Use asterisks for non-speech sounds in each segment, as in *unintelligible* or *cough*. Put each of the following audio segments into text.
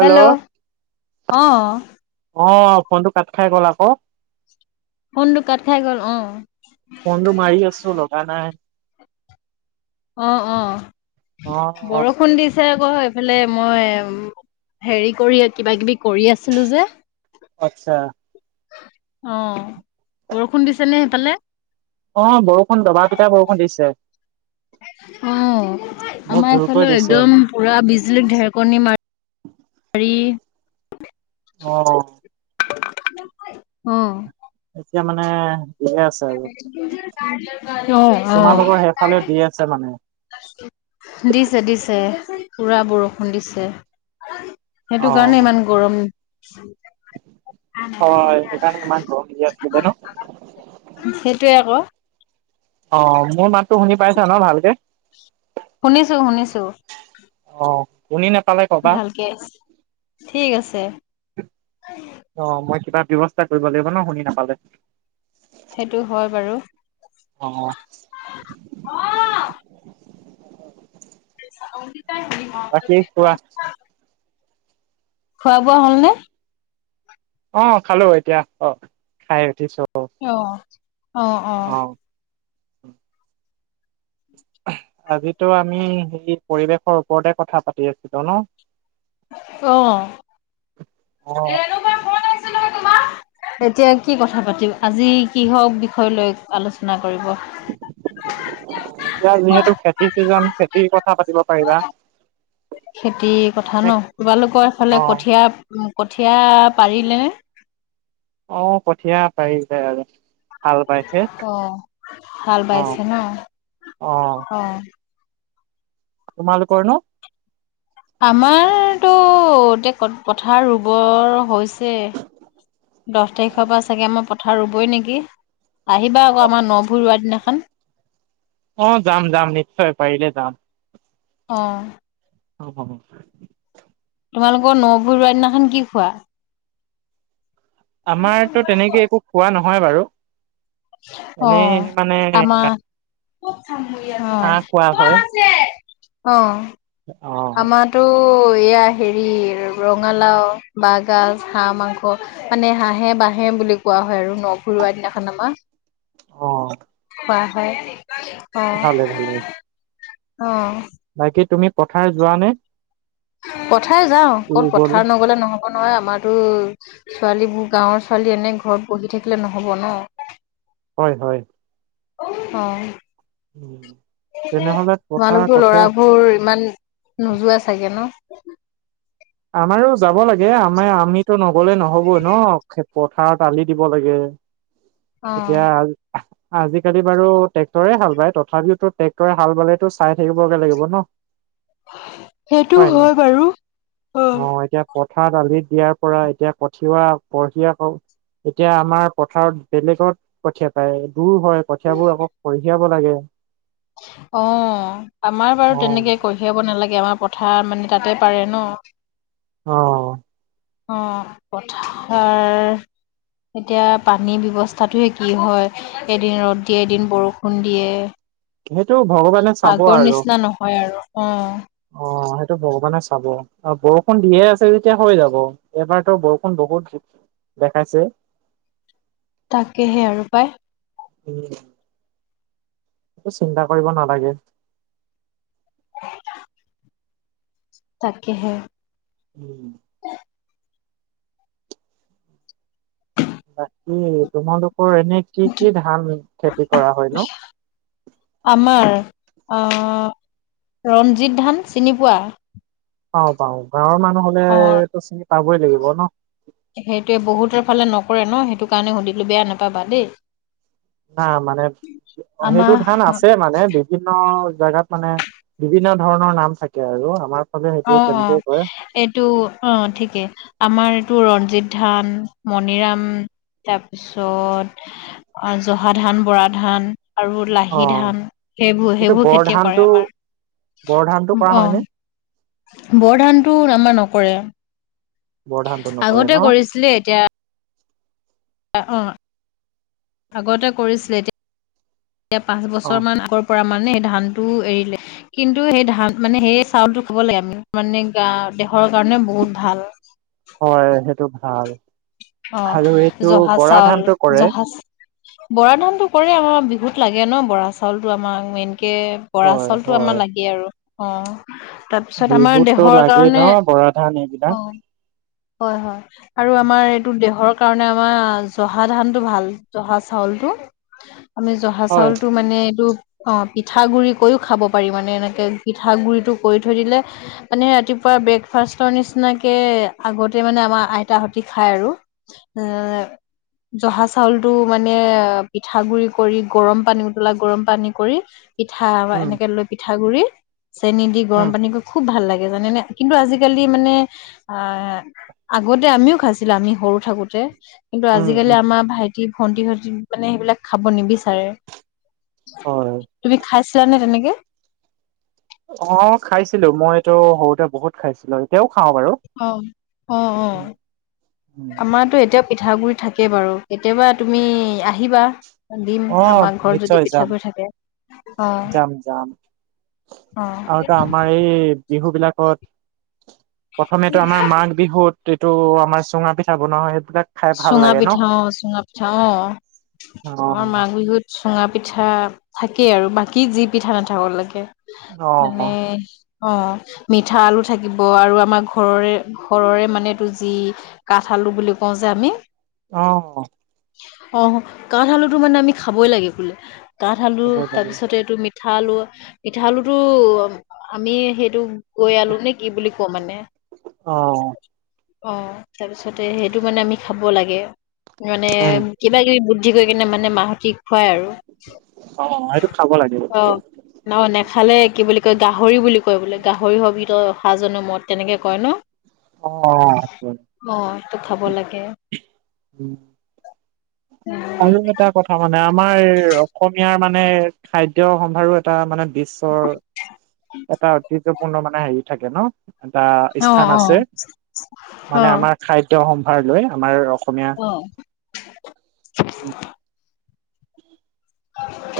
Hello অ। অ'ফনটো cut খাই গ'ল আকৌ। ফোনটো কাট খাই গ'ল অ। ফনটো মাৰি আছো লগা নাই। অ অ'অ'বৰষুণ দিছ ছে আকৌ এইফালে মই হেৰি কৰি কিবা- কিবি কৰি আছিলোঁ যে অ'আচ্ছা। অ' বৰষুণ দিছে নে সেইপেলে? অ' বৰষুণ দবা পিটা বৰষুণ দিছে। বহুত অ'আমাৰ জোৰকৈ এইফালেও দিছে একদম পুৰা বিজলী ঢেৰকণী মা *inaudible* ৰি অ', অ', এতিয়া মানে দিয়ে আছে। আৰু *unintelligible* তোমালোকৰ অ' সেইফালে দি আছে মানে অ'। দিছে, দিছে পুৰা বৰষুণ দিছে। অ এইটো কাৰণে ইমান গৰম হয়, সেইকাৰণে ইমান গৰম দি আছিলে গে ন'? সেইটোৱে আকৌ। অ'মোৰ মাতটো শুনি পাইছা ন' ভালকে? শুনিছো, শুনিছো। অ, শুনি নেপালে ভালকে *unintelligible* ঠিক আছে। অ'মই কিবা ব্যৱস্থা কৰিব লাগিব ন'শুনি নাপালে। সেইটো হয় বাৰু। অ', অ' পিছে অংকীতাই হেৰী বাকী কোৱা *unintelligible* খোৱা-বোৱা হ'ল নে? অ'খালোঁ এতিয়া, অ' খাই উঠিছো। ইয় অ'অ'। অ আজিতো আমি সেই পৰিৱেশৰ ওপৰতে কথা পাতি আছিলোঁ ন? অ' অ', *unintelligible* *inaudible* এতিয়া কি কথা পাতিম? আজি কিহক বিষয় লৈ আলোচনা কৰিব? এতিয়া যিহেতু খেতিৰ চিজন, খেতিৰ কথা পাতিব পাৰিবা। খেতিৰ কথা নে ন'তোমালোকৰ সেইফালে অ', কঠিয়া উম, কঠীয়া পাৰিলে নে? অ'কঠীয়া পাৰিলে এ, যাচ। হাল বাইছে, অ', হাল অ, বাইছে ন অ। অ। তোমালোকৰ নো? আমাৰতো এতিয়া পথাৰ ৰুবৰ হৈছে। দহ তাৰিখৰ পৰা চাগে আমাৰ পথাৰ ৰুবই নেকি। আহিবা আকৌ অ', আমাৰ ন ভুই ৰোৱা দিনাখন। অ, যাম, যাম, নিশ্চয় পাৰিলে যাম। অঁ। আৰু কবব তোমালোকৰ ন ভুই ৰোৱা দিনাখন কি খোৱা? আমাৰতো তেনেকে একো খোৱা নহয় বাৰু। এনেই মানে আমাৰ আ অ, অ। অ ত' এয়া হেৰি, ৰঙালাও, বাঁহগাজ, হাঁহ মাংস। মানে হাঁহে বাঁহে বুলি কোৱা হয় আৰু ন ভুই ৰোৱা দিনাখন আমাৰ। অ খোৱা হয়। অ, ভালে ভালে অ বাকী তুমি পথাৰ যোৱা নে? পথাৰ যাওঁ, ক'ত ৰুবলৈ? পথাৰ নগলে নহ'ব নহয়। আমাৰতো ছোৱালীবোৰ গাঁওৰ ছোৱালী এনে ঘৰত বহি থাকিলে নহ'ব ন। হয়, হয়। অ। উম। তোমালোকো ল'ৰাবোৰ ইমান নোযোৱা চাগে ন? আমাৰো যাব লাগে। আমাৰ আমিতো নগলে নহ'বই ন, পথাৰত আলি দিব লাগে। এতিয়া অ'। আ আজিকালি বাৰু ট্ৰেক্টৰে হাল বায়। তথাপিওটো ট্ৰেক্টৰে হাল বালেতো চাই থাকিব বেয়া লাগিব ন। *inaudible* সেইটো হয় বাৰু। অ, এতিয়া পথাৰত আলি দিয়াৰ পৰা এতিয়া কঠিওৱা কঠীয়া এতিয়া আমাৰ পথাৰত বেলেগত কঠিয়া পাৰে, দূৰ হয় কঠিয়াবোৰ আকৌ কঢ়িয়াব লাগে। অ, আমাৰ অ বাৰু তেনেকে কৈ য়াব নালাগে, আমাৰ পথাৰ মানে তাতে পাৰে ন। অ অ, পথাৰ এতিয়া পানীৰ ব্যৱস্থাটোহে কি হয়, এদিন ৰ'দ দিয়ে, এদিন বৰষুণ দিয়ে। হেইটো ভ আগৰ নিচিনা নহয় আৰু অ' অ' সেইটো ভগৱানে চাব। অ' বৰষুণ দিয়ে আছে যেতিয়া হৈ যাব এবাৰতো বৰষুণ বহুত দেখাইছে। *inaudible* তাকেহে আৰু পায়। উম একো চিন্তা কৰিব নালাগে। *inaudible* তাকেহে উম বাকী তোমালোকৰ এনে কি কি ধান খেতি কৰা হয় নো? আমাৰ ৰঞ্জিত ধান চিনি পোৱা? পাওঁ পাওঁ গাঁৱৰ মানুহ হ'লে অ', ত' চিনি পাবই লাগিব ন'। সেইটোৱে বহুতৰ ফালে নকৰে ন' সেইটো কাৰণে সুধিলোঁ বেয়া নাপাবা দেই। না মানে সেইটো আমাৰ ধান আছে মানে বিভিন্ন জেগাত মানে বিভিন্ন ধৰণৰ নাম থাকে আৰু আমাৰ ফালে সেইটো অ' তেনেকেই কয় এইটো অ' ঠিকে আমাৰ এইটো ৰঞ্জিত ধান মণিৰাম তাৰপিছত জহা ধান, বৰা ধান। আৰু অ লাহি ধান সেইবোৰ এইটো সেইবোৰ বৰ খেতিয়ে ধানটো কৰে বৰ ধানটো আমাৰ। কৰা অ' হয়নে বৰ ধানতো আমাৰ নকৰে বৰ ধানটো নকৰে আগতে ন কৰিছিলে এতিয়া অ' আগতে কৰিছিলে এতিয়া পাঁচ অ বছৰ মান পৰা মানে ধানটো এৰিলে। কিন্তু সেই ধান মানে সেই চাউলটো খাব লাগে আমি মানে গা দেহৰ কাৰণে বহুত ভাল। হয় সেইটো ভাল। অ' আৰু এইটো জহা বৰা চাউল ধানটো কৰে জহা বৰা ধানতো কৰে আমাৰ বিহুত লাগে ন' বৰা চাউলতো আমাক মেইনকে। বৰা হয় চাউলতটো আমাৰ হয় লাগে আৰু অ' তাৰপিছত আমাৰ বিহুতটো দেহৰ লাগেই কাৰণে, ন বৰা ধান এইবিলাক অ', হয় হয়। আৰু আমাৰ এইটো দেহৰ কাৰণে আমাৰ জহা ধানটো ভাল জহা চাউলটো *inaudible* আমি জহা হয়, চাউলতটো মানে এইটো অ' পিঠা গুৰি কৰিও খাব পাৰি মানে এনেকে পিঠা গুৰিটো কৰি থৈ দিলে। মানে ৰাতিপুৱা ব্ৰেকফাষ্টৰ নিচিনাকে আগতে মানে আমাৰ আইতাহতি খায় আৰু এই জহা চাউলতটো মানে পিঠাগুৰি কৰি গৰম পানী উতলা গৰম পানী কৰি পিঠা উম, এনেকে লৈ পিঠা গুৰি চেনি দি উম, গৰম পানী খুব ভাল লাগে জানে নে কিন্তু আজিকালি মানে আগতে আমিও খাইছিলো আমি সৰু থাকোতে কিন্তু উম, আজিকালি উম, আমাৰ ভাইটি ভাইটি ভণ্টিহতে মানে সেইবিলাক খাব নিবিচাৰে। হয়। তুমি খাইছিলানে তেনেকে? অ' খাইছিলো মইটো সৰুতে বহুত খাইছিলো এতিয়াও খাওঁ বাৰু। অ' অ' অ' উম, অ' উম, আমাৰতো এতিয়াও পিঠাগুৰি থাকে বাৰু কেতিয়াবা তুমি আহিবা। দিম অ', আমাৰ ঘৰত নিশ্চয় যদি যাম, পিঠাগুৰি থাকে। অ। যাম যাম অ আৰু আগতে আমাৰ এই বিহু বিলাকত প্ৰথমেতো আমাৰ মাঘ বিহুত এইটো আমাৰ চুঙা পিঠা বনোৱা হয় সেইবিলাক খাই ভাল চুঙা লাগে ন'? পিঠা অ চুঙা পিঠা অ আমাৰ অ', মাঘ বিহুত চুঙা পিঠা থাকেই আৰু বাকী যি পিঠা নাথাকক লাগে মানে অ', অ মিঠা আলু থাকিব আৰু আমাৰ ঘৰৰে ঘৰৰে মানে এইটো যি কাঠ আলু বুলি কওঁ যে আমি অহ অহ কাঠ আলুটো মানে আমি খাবই লাগে বোলে কাঠ আলু খাব লাগে। তাৰপিছতে এইটো মি মিঠা আলু মিঠা আলুটো আমি সেইটো গৈ আলু নে কি বুলি কওঁ মানে অ অহ তাৰপিছতে সেইটো মানে আমি খাব লাগে মানে উম, কিবা কিবি বুদ্ধি কৰি কিনে মানে মাহঁতে খুৱাই আৰু অ', সেইটো খাব লাগিব, অহ অ নেখালে কি বুলি কয় গাহৰি হবি বুলি কয় বোলে গাহৰি হবি তই অহা জনমত তেনেকে কয় ন অ অ হয় অহ সেইটো খাব লাগে উম আৰু এটা কথা মানে আমাৰ অসমীয়াৰ মানে খাদ্য সম্ভাৰো এটা মানে বিশ্বৰ এটা ঐতিহ্যপূৰ্ণ মানে হেৰি থাকে ন এটা অ', স্থান আছে অ', মানে অ', আমাৰ খাদ্য সম্ভাৰ লৈ আমাৰ অসমীয়া অহ উম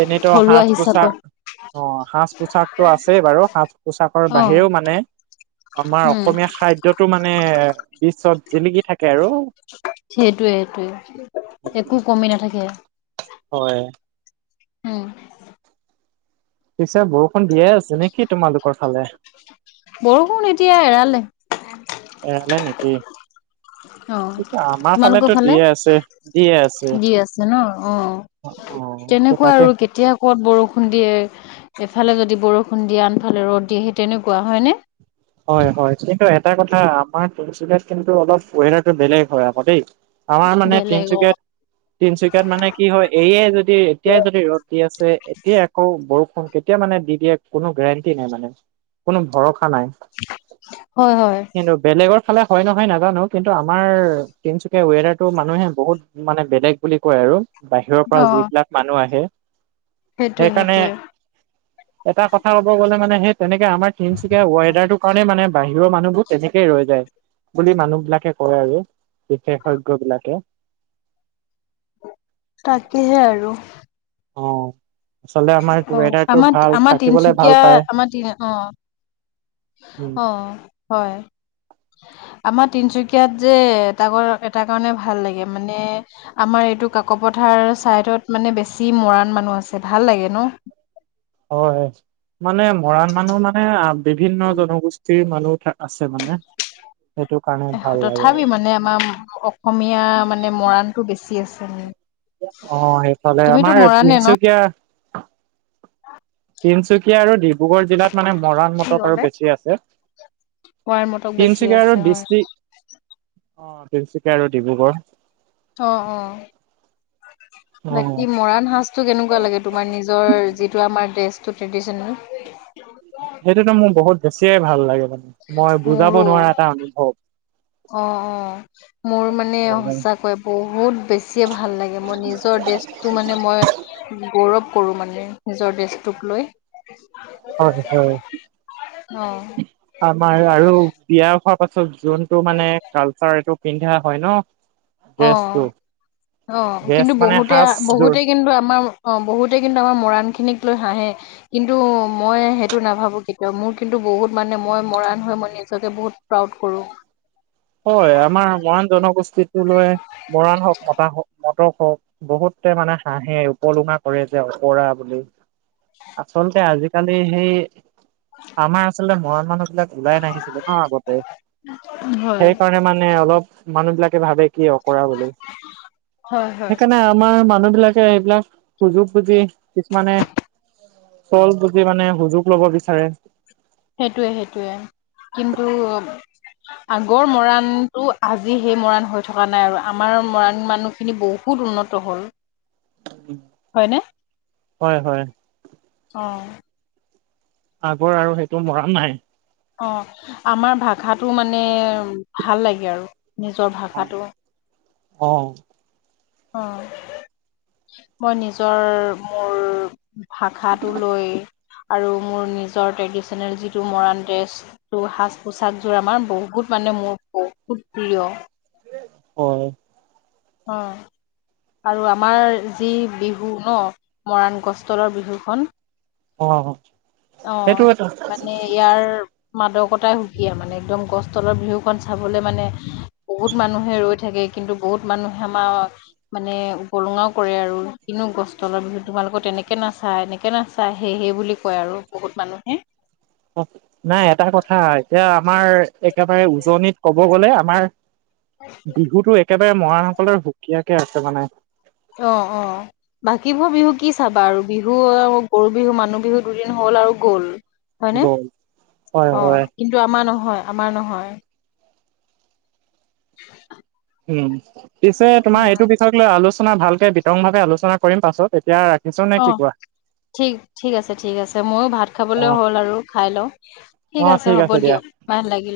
এনেইতো থলুৱা সাজ পোছাক হিচাপত অ সাজ পোছাকতো আছেই বাৰু সাজ পোছাকৰ অ', বাহিৰেও মানে আমাৰ উম, অসমীয়া খাদ্যটো মানে বিশ্বত জিলিকি থাকে আৰু সেইটোৱে সেইটোৱে একো কমি নাথাকে হয় উম পিছে বৰষুণ দিয়ে আছে নেকি তোমালোকৰ ফালে বৰষুণ এতিয়া এৰালে এৰালে নেকি অ আমাৰ তোমালোকৰ ফালেতো ফালে দিয়ে আছে দিয়ে আছে দি আছে ন অ অ তেনেকুৱা তাকে আৰু কেতিয়া ক'ত বৰষুণ দিয়ে এফালে যদি বৰষুণ দিয়ে আনফালে ৰ'দ দিয়ে সেই তেনেকুৱা হয়নে হয় হয় কিন্তু এটা কথা আমাৰ তিনিচুকীয়াত কিন্তু অলপ ওৱেডাৰটো বেলেগ হয় আকৌ দেই আমাৰ মানে বেলেগ অ তিনিচুকীয়াত তিনিচুকীয়াত মানে কি হয় এয়াই যদি এতিয়াই যদি ৰ'দ দি আছে এতিয়াই আকৌ বৰষুণ কেতিয়া মানে দি দিয়ে কোনো গেৰেণ্টি নাই মানে কোনো ভৰসা নাই হয় হয় কিন্তু বেলেগৰ ফালে হয় নহয় নাজানো কিন্তু আমাৰ তিনিচুকীয়াৰ ৱেডাৰটো মানুহে বহুত মানে বেলেগ বুলি কয় আৰু বাহিৰৰ অ পৰা যিবিলাক মানুহ আহে সেইটোৱে সেইকাৰণে সেইটোৱে এটা কথা ক'ব গ'লে মানে সেই তেনেকে আমাৰ তিনিচুকীয়াৰ ৱেডাৰটো কাৰণে মানে বাহিৰৰ মানুহবোৰ তেনেকে ৰৈ যায় বুলি মানুহ বিলাকে কয় আৰু বিশেষজ্ঞ বিলাকে তাকেহে আৰু অহ আচলতে আমাৰ অ ৱেডাৰটো আমাৰ ভাল আমাৰ থাকিবলে ভাল তিনচুকীয়া পায় উম অহ হয় আমাৰ তিনিচুকীয়াত যে এটা কৰ এটা কাৰণে ভাল লাগে মানে আমাৰ এইটো কাকপথাৰ ছাইদত মানে বেছি মৰাণ মানুহ আছে ভাল লাগে ন। হয়, মানে মৰাণ মানুহ মানে বিভিন্ন জনগোষ্ঠীৰ মানুহ তাত আছে মানে। সেইটো কাৰণে। ভাল লাগে তথাপিও মানে আমাৰ অসমীয়া মানে মৰাণটো বেছি আছে। অ, সেইফালে তুমিতো আমাৰ মৰাণে ন তিনচুকীয়া তিনচুকীয়া আৰু ডিব্ৰুগড় জিলাত মানে মৰাণ, কি মটক আৰু ক'লে বেছি আছে। মৰাণ মটক বেছি তিনচুকীয়া আছে আৰু হয় ডিষ্টিক অ, তিনচুকীয়া আৰু ডিব্ৰুগড় অ অ অ বাকী মৰাণ সাজ টো কেনেকুৱা লাগে তোমাৰ নিজৰ যিটো আমাৰ ড্ৰেষ্টটো ট্ৰেডিচনেল? সেইটোটো মোৰ বহুত বেছিয়ে ভাল লাগে মানে মই বুজাব মোৰো নোৱাৰা এটা অনুভৱ। অ অ মোৰ মানে সঁচাকৈ বহুত বেছিয়ে ভাল লাগে মই নিজৰ ড্ৰেষ্টটো মানে মই গৌৰৱ কৰো মানে নিজৰ ড্ৰেষ্টটোক লৈ। হয় হয়। অ আমাৰ আৰু বিয়া হোৱাৰ পাছত যোনটো মানে কালচাৰ এইটো পিন্ধা হয় ন *inaudible* অ অ ড্ৰেছ কিন্তু মানে বহুতে সাজযোৰ বহুতে কিন্তু আমাৰ অ, বহুতে কিন্তু আমাৰ মৰাণখিনিক লৈ হাহে। কিন্তু মই সেইটো নাভাবো কেতিয়াও মোৰ কিন্তু বহুত মানে মই মৰাণ হৈ মই নিজকে বহুত প্ৰাউড কৰো। হয় আমাৰ মৰাণ জনগোষ্ঠীটো লৈ মৰাণ হওঁক মতা হওঁক ম মটক হওঁক বহুতে মানে হাহে উপলুঙা কৰে যে অকৰা বুলি। আচলতে আজিকালি সেই আমাৰ আচলতে মৰাণ মানুহবিলাক ওলাই নাহিছিলে ন আগতে। *unintelligible* সেইকাৰণে মানে অলপ মানুহবিলাকে ভাবে কি অকৰা বুলি। হয় হয় সেইকাৰণে আমাৰ মানুহবিলাক কে এইবিলাক সুযোগ বুজি কিছুমানে চল বুজি মানে সুযোগ ল'ব বিচাৰে। সেইটোৱে সেইটোৱে কিন্তু আগৰ মৰাণটো আজি সেই মৰাণ হৈ থকা নাই আৰু আমাৰ মৰাণ মানুহ খিনি বহুত উন্নত হ'ল। হয়নে? হয় হয়। অ। আগৰ আৰু সেইটো মৰাণ নাই। অ, আমাৰ ভাষাটো মানে ভাল লাগে আৰু নিজৰ ভাষাটো। অ। অ, মই নিজৰ মোৰ ভাষাটো লৈ আৰু মোৰ নিজৰ ট্ৰেডিচনেল যিটো মৰাণ ড্ৰেষ্ট টো সাজ-পোছাকযোৰ আমাৰ বহুত মানে মোৰ বহুত প্ৰিয়। হয়। অ। আৰু আমাৰ যি বিহু ন মৰাণ গছ তলৰ বিহুখন। অ। অ, সেইটো এটা মানে ইয়াৰ মাদকতাই সুকীয়া মানে একদম গছ তলৰ বিহুখন চাবলৈ মানে বহুত মানুহে ৰৈ থাকে কিন্তু বহুত মানুহে আমাৰ মানে উপলঙাও কৰে আৰু, কিনো গছ তলৰ বিহুত তোমালোকৰ তেনেকে নাচা এনেকে না চা সেই সেই বুলি কয় আৰু বহুত মানুহে। নাই এটা কথা এতিয়া আমাৰ একেবাৰে উজনিত ক'ব গ'লে আমাৰ বিহুতো একেবাৰে মৰাণসকলৰ সুকীয়াকে আছে মানে। অ', অ'। বাকীবোৰ বিহু কি চাবা আৰু, বিহু গৰু বিহু, মানুহ বিহু দুদিন হ'ল আৰু গ'ল। হয়নে? গ'ল হয় অ' হয় কিন্তু আমাৰ নহয়, আমাৰ নহয়। উম, পিছে তোমাৰ উম, এইটো বিষয়ক লৈ আলোচনা ভালকে বিতংভাৱে আলোচনা কৰিম পাছত এতিয়া ৰাখিছো নে কি অ' কোৱা ঠিক, ঠিক আছে ঠিক আছে, ময়ো ভাত অ খাবলৈ হ'ল আৰু খাই লওঁ। ঠিক আছে হ'ব দিয়ক, ভাল লাগিল।